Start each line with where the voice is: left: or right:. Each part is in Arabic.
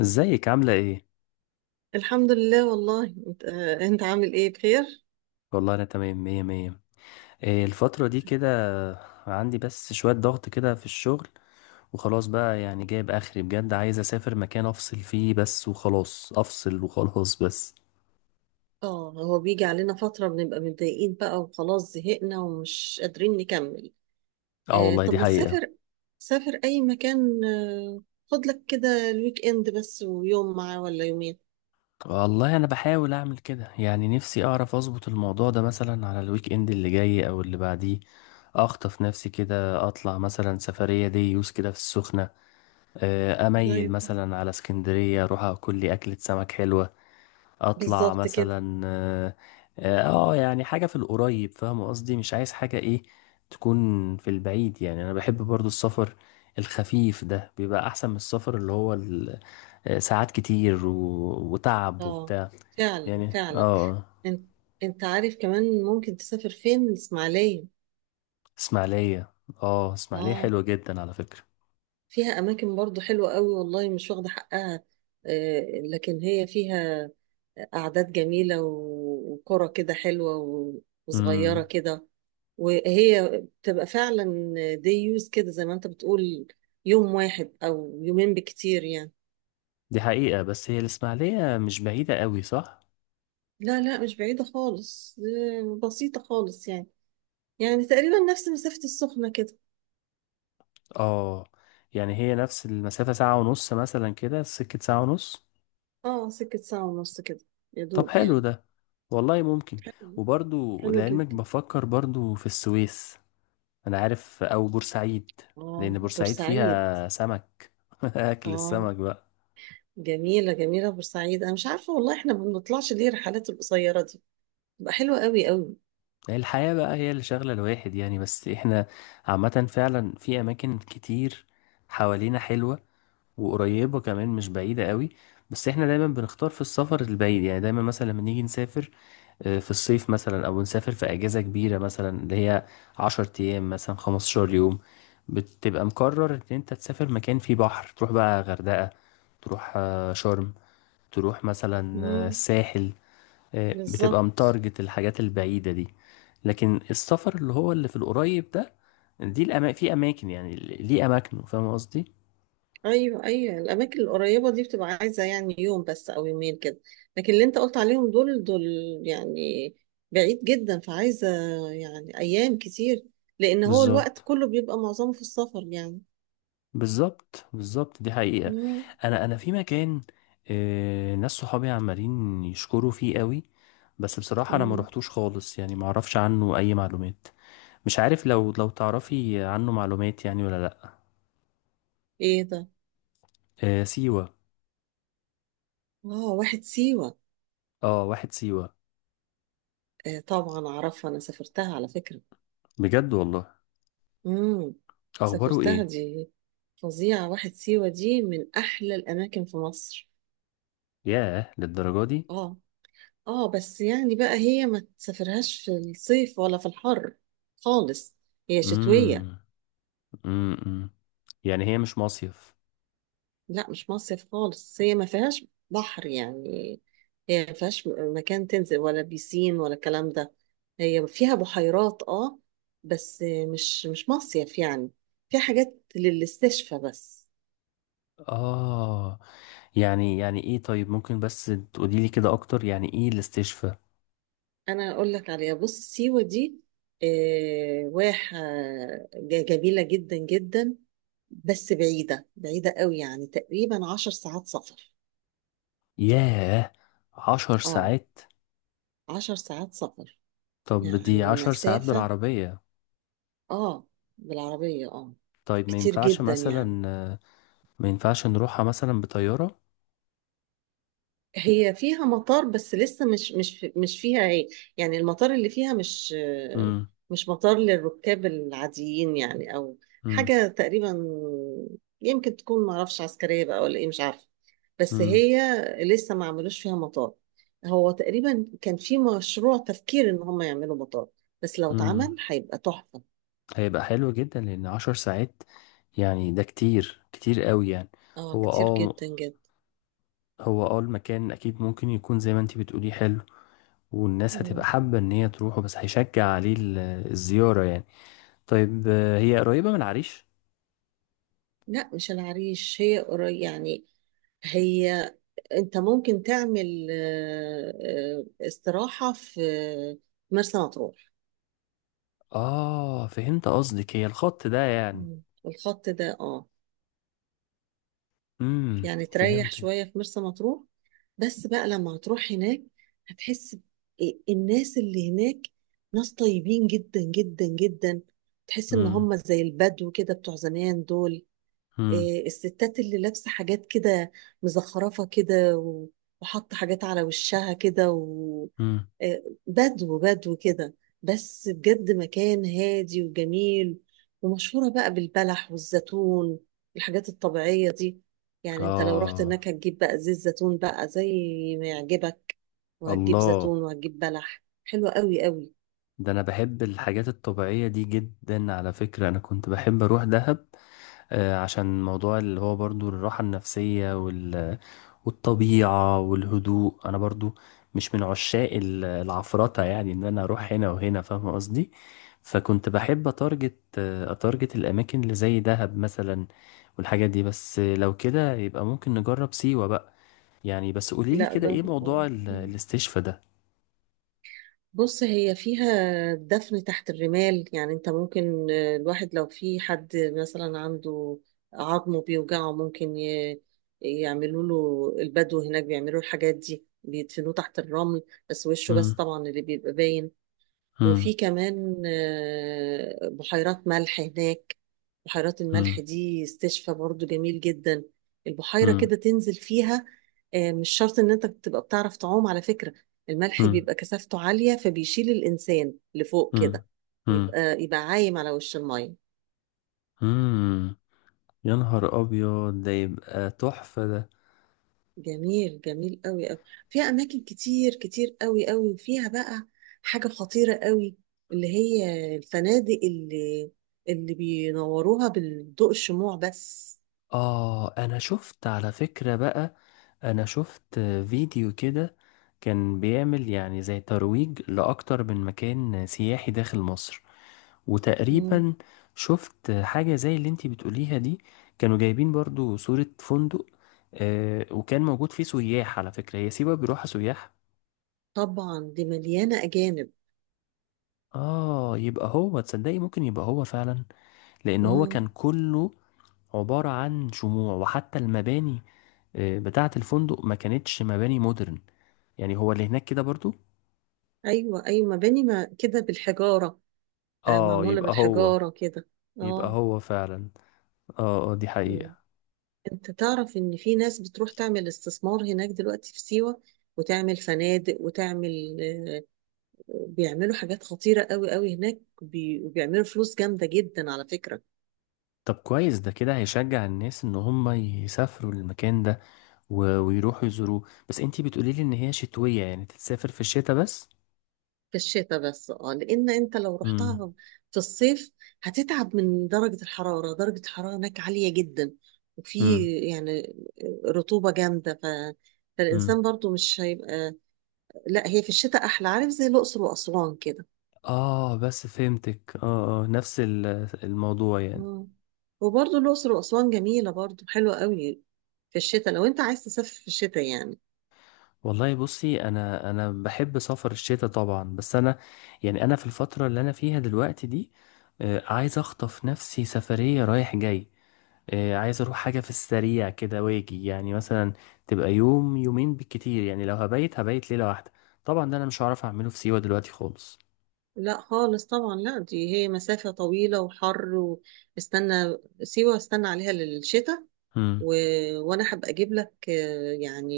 left: ازيك عاملة ايه؟
right: الحمد لله، والله، انت عامل ايه؟ بخير.
left: والله انا تمام مية مية. إيه الفترة دي كده؟ عندي بس شوية ضغط كده في الشغل. وخلاص بقى يعني جايب اخري بجد، عايز اسافر مكان افصل فيه بس وخلاص، افصل وخلاص بس.
right: اه، هو بيجي علينا فترة بنبقى متضايقين بقى وخلاص، زهقنا ومش قادرين نكمل.
left: اه
right: آه،
left: والله
right: طب
left: دي
right: ما
left: حقيقة.
right: تسافر. سافر اي مكان، آه. خد لك كده الويك اند بس، ويوم معاه ولا يومين.
left: والله انا بحاول اعمل كده، يعني نفسي اعرف اظبط الموضوع ده مثلا على الويك اند اللي جاي او اللي بعديه. اخطف نفسي كده، اطلع مثلا سفرية دي يوز كده في السخنة. اميل
right: طيب.
left: مثلا على اسكندرية، اروح اكل لي اكلة سمك حلوة. اطلع
right: بالظبط كده.
left: مثلا اه يعني حاجة في القريب، فاهم قصدي؟ مش عايز حاجة ايه تكون في البعيد. يعني انا بحب برضو السفر الخفيف ده، بيبقى احسن من السفر اللي هو ساعات كتير وتعب
right: اه،
left: وبتاع.
right: فعلا
left: يعني اه
right: فعلا.
left: آه.
right: انت انت عارف، كمان ممكن تسافر فين، الاسماعيلية.
left: اسماعيلية. اه اسماعيلية
right: اه،
left: حلوة جدا على فكرة.
right: فيها أماكن برضو حلوة قوي، والله مش واخدة حقها. آه، لكن هي فيها أعداد جميلة وقرى كده حلوة وصغيرة
left: امم.
right: كده. وهي بتبقى فعلا، دي يوز كده زي ما أنت بتقول، يوم واحد أو يومين بكتير يعني.
left: دي حقيقة، بس هي الاسماعيلية مش بعيدة قوي، صح؟
right: لا لا، مش بعيدة خالص، بسيطة خالص يعني. يعني تقريبا نفس مسافة السخنة كده.
left: اه. يعني هي نفس المسافة، ساعة ونص مثلا كده، سكة ساعة ونص.
right: اه، سكة ساعة ونص كده، يا
left: طب
right: دوب
left: حلو
right: يعني.
left: ده. والله ممكن.
right: حلو.
left: وبرضو
right: حلو
left: لعلمك
right: جدا.
left: بفكر برضو في السويس. انا عارف، او بورسعيد. لان
right: اه،
left: بورسعيد
right: بورسعيد.
left: فيها سمك. اكل
right: اه،
left: السمك بقى.
right: جميلة جميلة بورسعيد. أنا مش عارفة والله إحنا ما بنطلعش ليه الرحلات القصيرة دي، بتبقى حلوة قوي قوي.
left: هي الحياة بقى هي اللي شغلة الواحد يعني، بس احنا عامة فعلا في اماكن كتير حوالينا حلوة، وقريبة كمان، مش بعيدة قوي. بس احنا دايما بنختار في السفر البعيد، يعني دايما مثلا لما نيجي نسافر في الصيف مثلا، او نسافر في اجازة كبيرة مثلا اللي هي 10 ايام مثلا، 15 يوم، بتبقى مقرر ان انت تسافر مكان فيه بحر، تروح بقى غردقة، تروح شرم، تروح مثلا
right: مم.
left: الساحل. بتبقى
right: بالظبط.
left: متارجت الحاجات البعيدة دي. لكن السفر اللي هو اللي في القريب ده، دي في أماكن يعني، ليه أماكنه، فاهم قصدي؟
right: أيوه أيوه، الأماكن القريبة دي بتبقى عايزة يعني يوم بس أو يومين كده. لكن اللي أنت قلت عليهم دول دول يعني بعيد جدا، فعايزة يعني أيام كتير، لأن هو الوقت
left: بالظبط،
right: كله بيبقى معظمه في السفر يعني.
left: بالظبط، بالظبط، دي حقيقة.
right: مم.
left: انا في مكان ناس صحابي عمالين يشكروا فيه قوي، بس بصراحة انا ما
right: مم.
left: روحتوش خالص، يعني ما اعرفش عنه اي معلومات. مش عارف لو تعرفي عنه معلومات يعني، ولا لا.
right: إيه ده؟
left: سيوة.
right: آه، واحد سيوة.
left: اه واحد سيوة.
right: آه، طبعا أعرفها، أنا سافرتها على فكرة.
left: بجد والله؟
right: امم.
left: اخباره
right: سافرتها
left: ايه؟
right: دي، فظيعة. واحد سيوة دي من أحلى الأماكن في مصر.
left: ياه، للدرجة دي؟
right: اه، اه، بس يعني بقى هي ما تسافرهاش في الصيف ولا في الحر خالص، هي شتوية.
left: امم، امم. يعني هي مش مصيف.
right: لا، مش مصيف خالص، هي ما فيهاش بحر يعني. هي ما فيهاش مكان تنزل ولا بيسين ولا الكلام ده. هي فيها بحيرات، اه، بس مش مصيف يعني. فيها حاجات للاستشفى بس.
left: اه. يعني ايه، طيب؟ ممكن بس تقولي لي كده اكتر، يعني ايه الاستشفاء؟
right: انا اقول لك عليها، بص سيوه دي واحه جميله جدا جدا. بس بعيده بعيده قوي، يعني تقريبا 10 ساعات سفر.
left: ياه، عشر
right: اه،
left: ساعات
right: 10 ساعات سفر.
left: طب دي
right: يعني
left: 10 ساعات
right: مسافه.
left: بالعربية.
right: اه، بالعربيه اه.
left: طيب ما
right: كتير
left: ينفعش
right: جدا يعني.
left: مثلا، ما ينفعش نروحها مثلا بطيارة.
right: هي فيها مطار بس لسه مش فيها ايه. يعني المطار اللي فيها مش
left: مم.
right: مش مطار للركاب العاديين يعني، او
left: مم.
right: حاجة تقريبا. يمكن تكون معرفش عسكرية بقى ولا ايه، مش عارفة، بس
left: مم.
right: هي لسه ما عملوش فيها مطار. هو تقريبا كان في مشروع تفكير ان هم يعملوا مطار، بس لو
left: مم.
right: اتعمل هيبقى تحفة.
left: هيبقى حلو جدا، لأن 10 ساعات يعني، ده كتير كتير قوي يعني.
right: اه،
left: هو
right: كتير
left: اه
right: جدا جدا.
left: هو المكان أكيد ممكن يكون زي ما انتي بتقولي حلو، والناس هتبقى
right: مم.
left: حابة إن هي تروحه، بس هيشجع عليه الزيارة يعني. طيب هي قريبة من العريش؟
right: لا مش العريش، هي قريب يعني. هي انت ممكن تعمل استراحة في مرسى مطروح.
left: اه فهمت قصدك، هي الخط ده يعني.
right: مم. الخط ده، اه.
left: امم.
right: يعني تريح
left: فهمت.
right: شوية في مرسى مطروح. بس بقى لما هتروح هناك، هتحس إيه، الناس اللي هناك، ناس طيبين جدا جدا جدا. تحس ان
left: امم،
right: هم زي البدو كده بتوع زمان دول.
left: امم،
right: إيه، الستات اللي لابسه حاجات كده مزخرفه كده وحاطه حاجات على وشها كده.
left: امم.
right: إيه، بدو بدو كده. بس بجد مكان هادي وجميل. ومشهوره بقى بالبلح والزيتون، الحاجات الطبيعيه دي. يعني انت لو رحت
left: اه.
right: هناك هتجيب بقى زيت زيتون بقى زي ما يعجبك. وهتجيب
left: الله،
right: زيتون وهتجيب بلح، حلوة قوي قوي.
left: ده انا بحب الحاجات الطبيعية دي جدا على فكرة، انا كنت بحب اروح دهب. آه، عشان موضوع اللي هو برضو الراحة النفسية، والطبيعة والهدوء. انا برضو مش من عشاق العفرطة، يعني ان انا اروح هنا وهنا، فاهم قصدي؟ فكنت بحب اتارجت الاماكن اللي زي دهب مثلا والحاجات دي. بس لو كده يبقى ممكن نجرب سيوة بقى. يعني بس قولي لي
right: لا،
left: كده ايه
right: جرب. آه.
left: موضوع الاستشفاء ده.
right: بص، هي فيها دفن تحت الرمال. يعني انت ممكن الواحد لو في حد مثلا عنده عظمه بيوجعه ممكن يعملوا له، البدو هناك بيعملوا الحاجات دي، بيدفنوه تحت الرمل، بس وشه بس
left: مم.
right: طبعا اللي بيبقى باين.
left: مم.
right: وفي كمان بحيرات ملح هناك. بحيرات الملح
left: مم.
right: دي استشفى برضو جميل جدا. البحيرة
left: مم.
right: كده تنزل فيها. مش شرط ان انت تبقى بتعرف تعوم على فكرة. الملح
left: مم.
right: بيبقى كثافته عالية فبيشيل الانسان لفوق
left: مم.
right: كده.
left: مم.
right: يبقى عايم على وش المية.
left: مم. يا نهار ابيض، ده يبقى تحفة ده.
right: جميل جميل قوي قوي. فيها اماكن كتير كتير قوي قوي، وفيها بقى حاجة خطيرة قوي، اللي هي الفنادق اللي بينوروها بالضوء، الشموع بس.
left: اه انا شفت على فكرة بقى. انا شفت فيديو كده، كان بيعمل يعني زي ترويج لاكتر من مكان سياحي داخل مصر،
right: مم.
left: وتقريبا شفت حاجة زي اللي انتي بتقوليها دي. كانوا جايبين برضو صورة فندق، آه، وكان موجود فيه سياح. على فكرة هي سيوة بيروحها سياح.
right: طبعا، دي مليانة اجانب.
left: اه، يبقى هو تصدقي ممكن يبقى هو فعلا، لان هو كان
right: مم.
left: كله عبارة عن شموع، وحتى المباني بتاعة الفندق ما كانتش مباني مودرن. يعني هو اللي هناك كده برضو.
right: ايوه ايوه، مباني ما كده بالحجارة.
left: اه،
right: معمولة بالحجارة كده.
left: يبقى
right: اه.
left: هو فعلا. اه دي
right: مم.
left: حقيقة.
right: انت تعرف ان في ناس بتروح تعمل استثمار هناك دلوقتي في سيوة، وتعمل فنادق وتعمل بيعملوا حاجات خطيرة قوي قوي هناك، وبيعملوا فلوس جامدة جدا على فكرة.
left: طب كويس، ده كده هيشجع الناس ان هم يسافروا المكان ده ويروحوا يزوروه. بس انتي بتقولي لي ان هي شتوية، يعني تتسافر في الشتاء بس.
right: في الشتاء بس، اه، لان انت لو
left: امم،
right: رحتها في الصيف هتتعب من درجة الحرارة. درجة الحرارة هناك عالية جدا. وفي
left: امم،
right: يعني رطوبة جامدة،
left: امم.
right: فالإنسان برضو مش هيبقى. لا، هي في الشتاء أحلى، عارف زي الأقصر وأسوان كده.
left: اه بس فهمتك. اه نفس الموضوع يعني.
right: اه، وبرضه الأقصر وأسوان جميلة برضه، حلوة قوي في الشتاء لو أنت عايز تسافر في الشتاء يعني.
left: والله بصي انا بحب سفر الشتاء طبعا، بس انا يعني انا في الفترة اللي انا فيها دلوقتي دي عايز اخطف نفسي سفرية رايح جاي. عايز اروح حاجة في السريع كده واجي، يعني مثلا تبقى يوم يومين بالكتير، يعني لو هبيت هبيت ليلة واحدة. طبعا ده انا مش هعرف اعمله في سيوة دلوقتي خالص.
right: لا خالص طبعا، لا دي هي مسافة طويلة وحر، واستنى. سيوة استنى عليها للشتاء.
left: هم.
right: و... وأنا هبقى أجيب لك يعني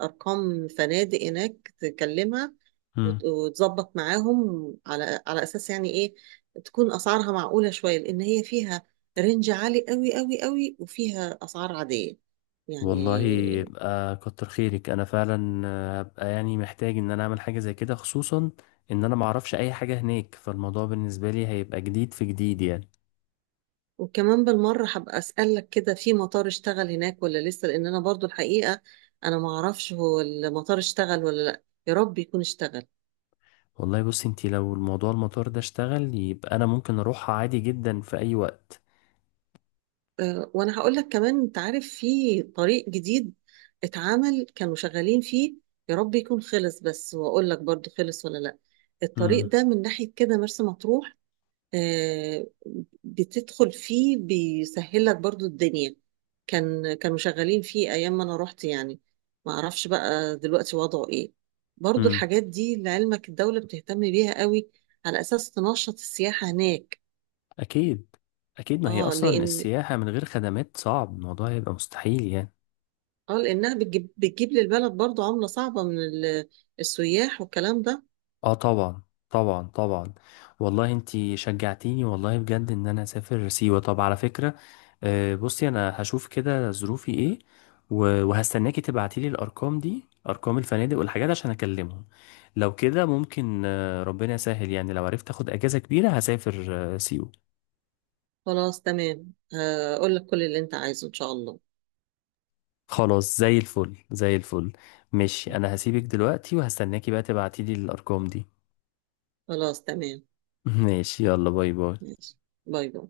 right: أرقام فنادق هناك تكلمها.
left: هم.
right: وتظبط معاهم على أساس، يعني إيه، تكون أسعارها معقولة شوية، لأن هي فيها رينج عالي قوي قوي قوي، وفيها أسعار عادية
left: والله
right: يعني.
left: يبقى كتر خيرك. انا فعلا هبقى يعني محتاج ان انا اعمل حاجة زي كده، خصوصا ان انا معرفش اي حاجة هناك، فالموضوع بالنسبة لي هيبقى جديد في جديد يعني.
right: وكمان بالمرة هبقى أسألك كده، في مطار اشتغل هناك ولا لسه؟ لأن أنا برضو الحقيقة أنا معرفش هو المطار اشتغل ولا لأ، يا رب يكون اشتغل.
left: والله بصي انتي، لو الموضوع المطار ده اشتغل، يبقى انا ممكن اروحها عادي جدا في اي وقت.
right: أه، وأنا هقول لك كمان، أنت عارف في طريق جديد اتعمل، كانوا شغالين فيه، يا رب يكون خلص، بس وأقول لك برضو خلص ولا لأ. الطريق ده من ناحية كده مرسى مطروح، آه، بتدخل فيه بيسهل لك برضو الدنيا. كانوا شغالين فيه ايام ما انا رحت يعني، ما اعرفش بقى دلوقتي وضعه ايه. برضو
left: هم.
right: الحاجات دي لعلمك الدولة بتهتم بيها قوي، على اساس تنشط السياحة هناك.
left: اكيد، اكيد. ما هي
right: اه،
left: اصلا السياحة من غير خدمات صعب، الموضوع هيبقى مستحيل يعني.
right: لانها بتجيب للبلد برضو عملة صعبة من السياح والكلام ده.
left: اه طبعا، طبعا، طبعا. والله انتي شجعتيني والله بجد ان انا اسافر سيوة. طب على فكرة بصي انا هشوف كده ظروفي ايه، وهستناكي تبعتيلي الارقام دي، ارقام الفنادق والحاجات عشان اكلمهم. لو كده ممكن ربنا يسهل، يعني لو عرفت اخد اجازة كبيرة هسافر سيوة.
right: خلاص تمام، اقول لك كل اللي انت عايزه ان شاء الله.
left: خلاص زي الفل، زي الفل. ماشي، انا هسيبك دلوقتي وهستناكي بقى تبعتيلي الارقام دي.
right: خلاص تمام.
left: ماشي، يلا باي باي.
right: ماشي، باي باي.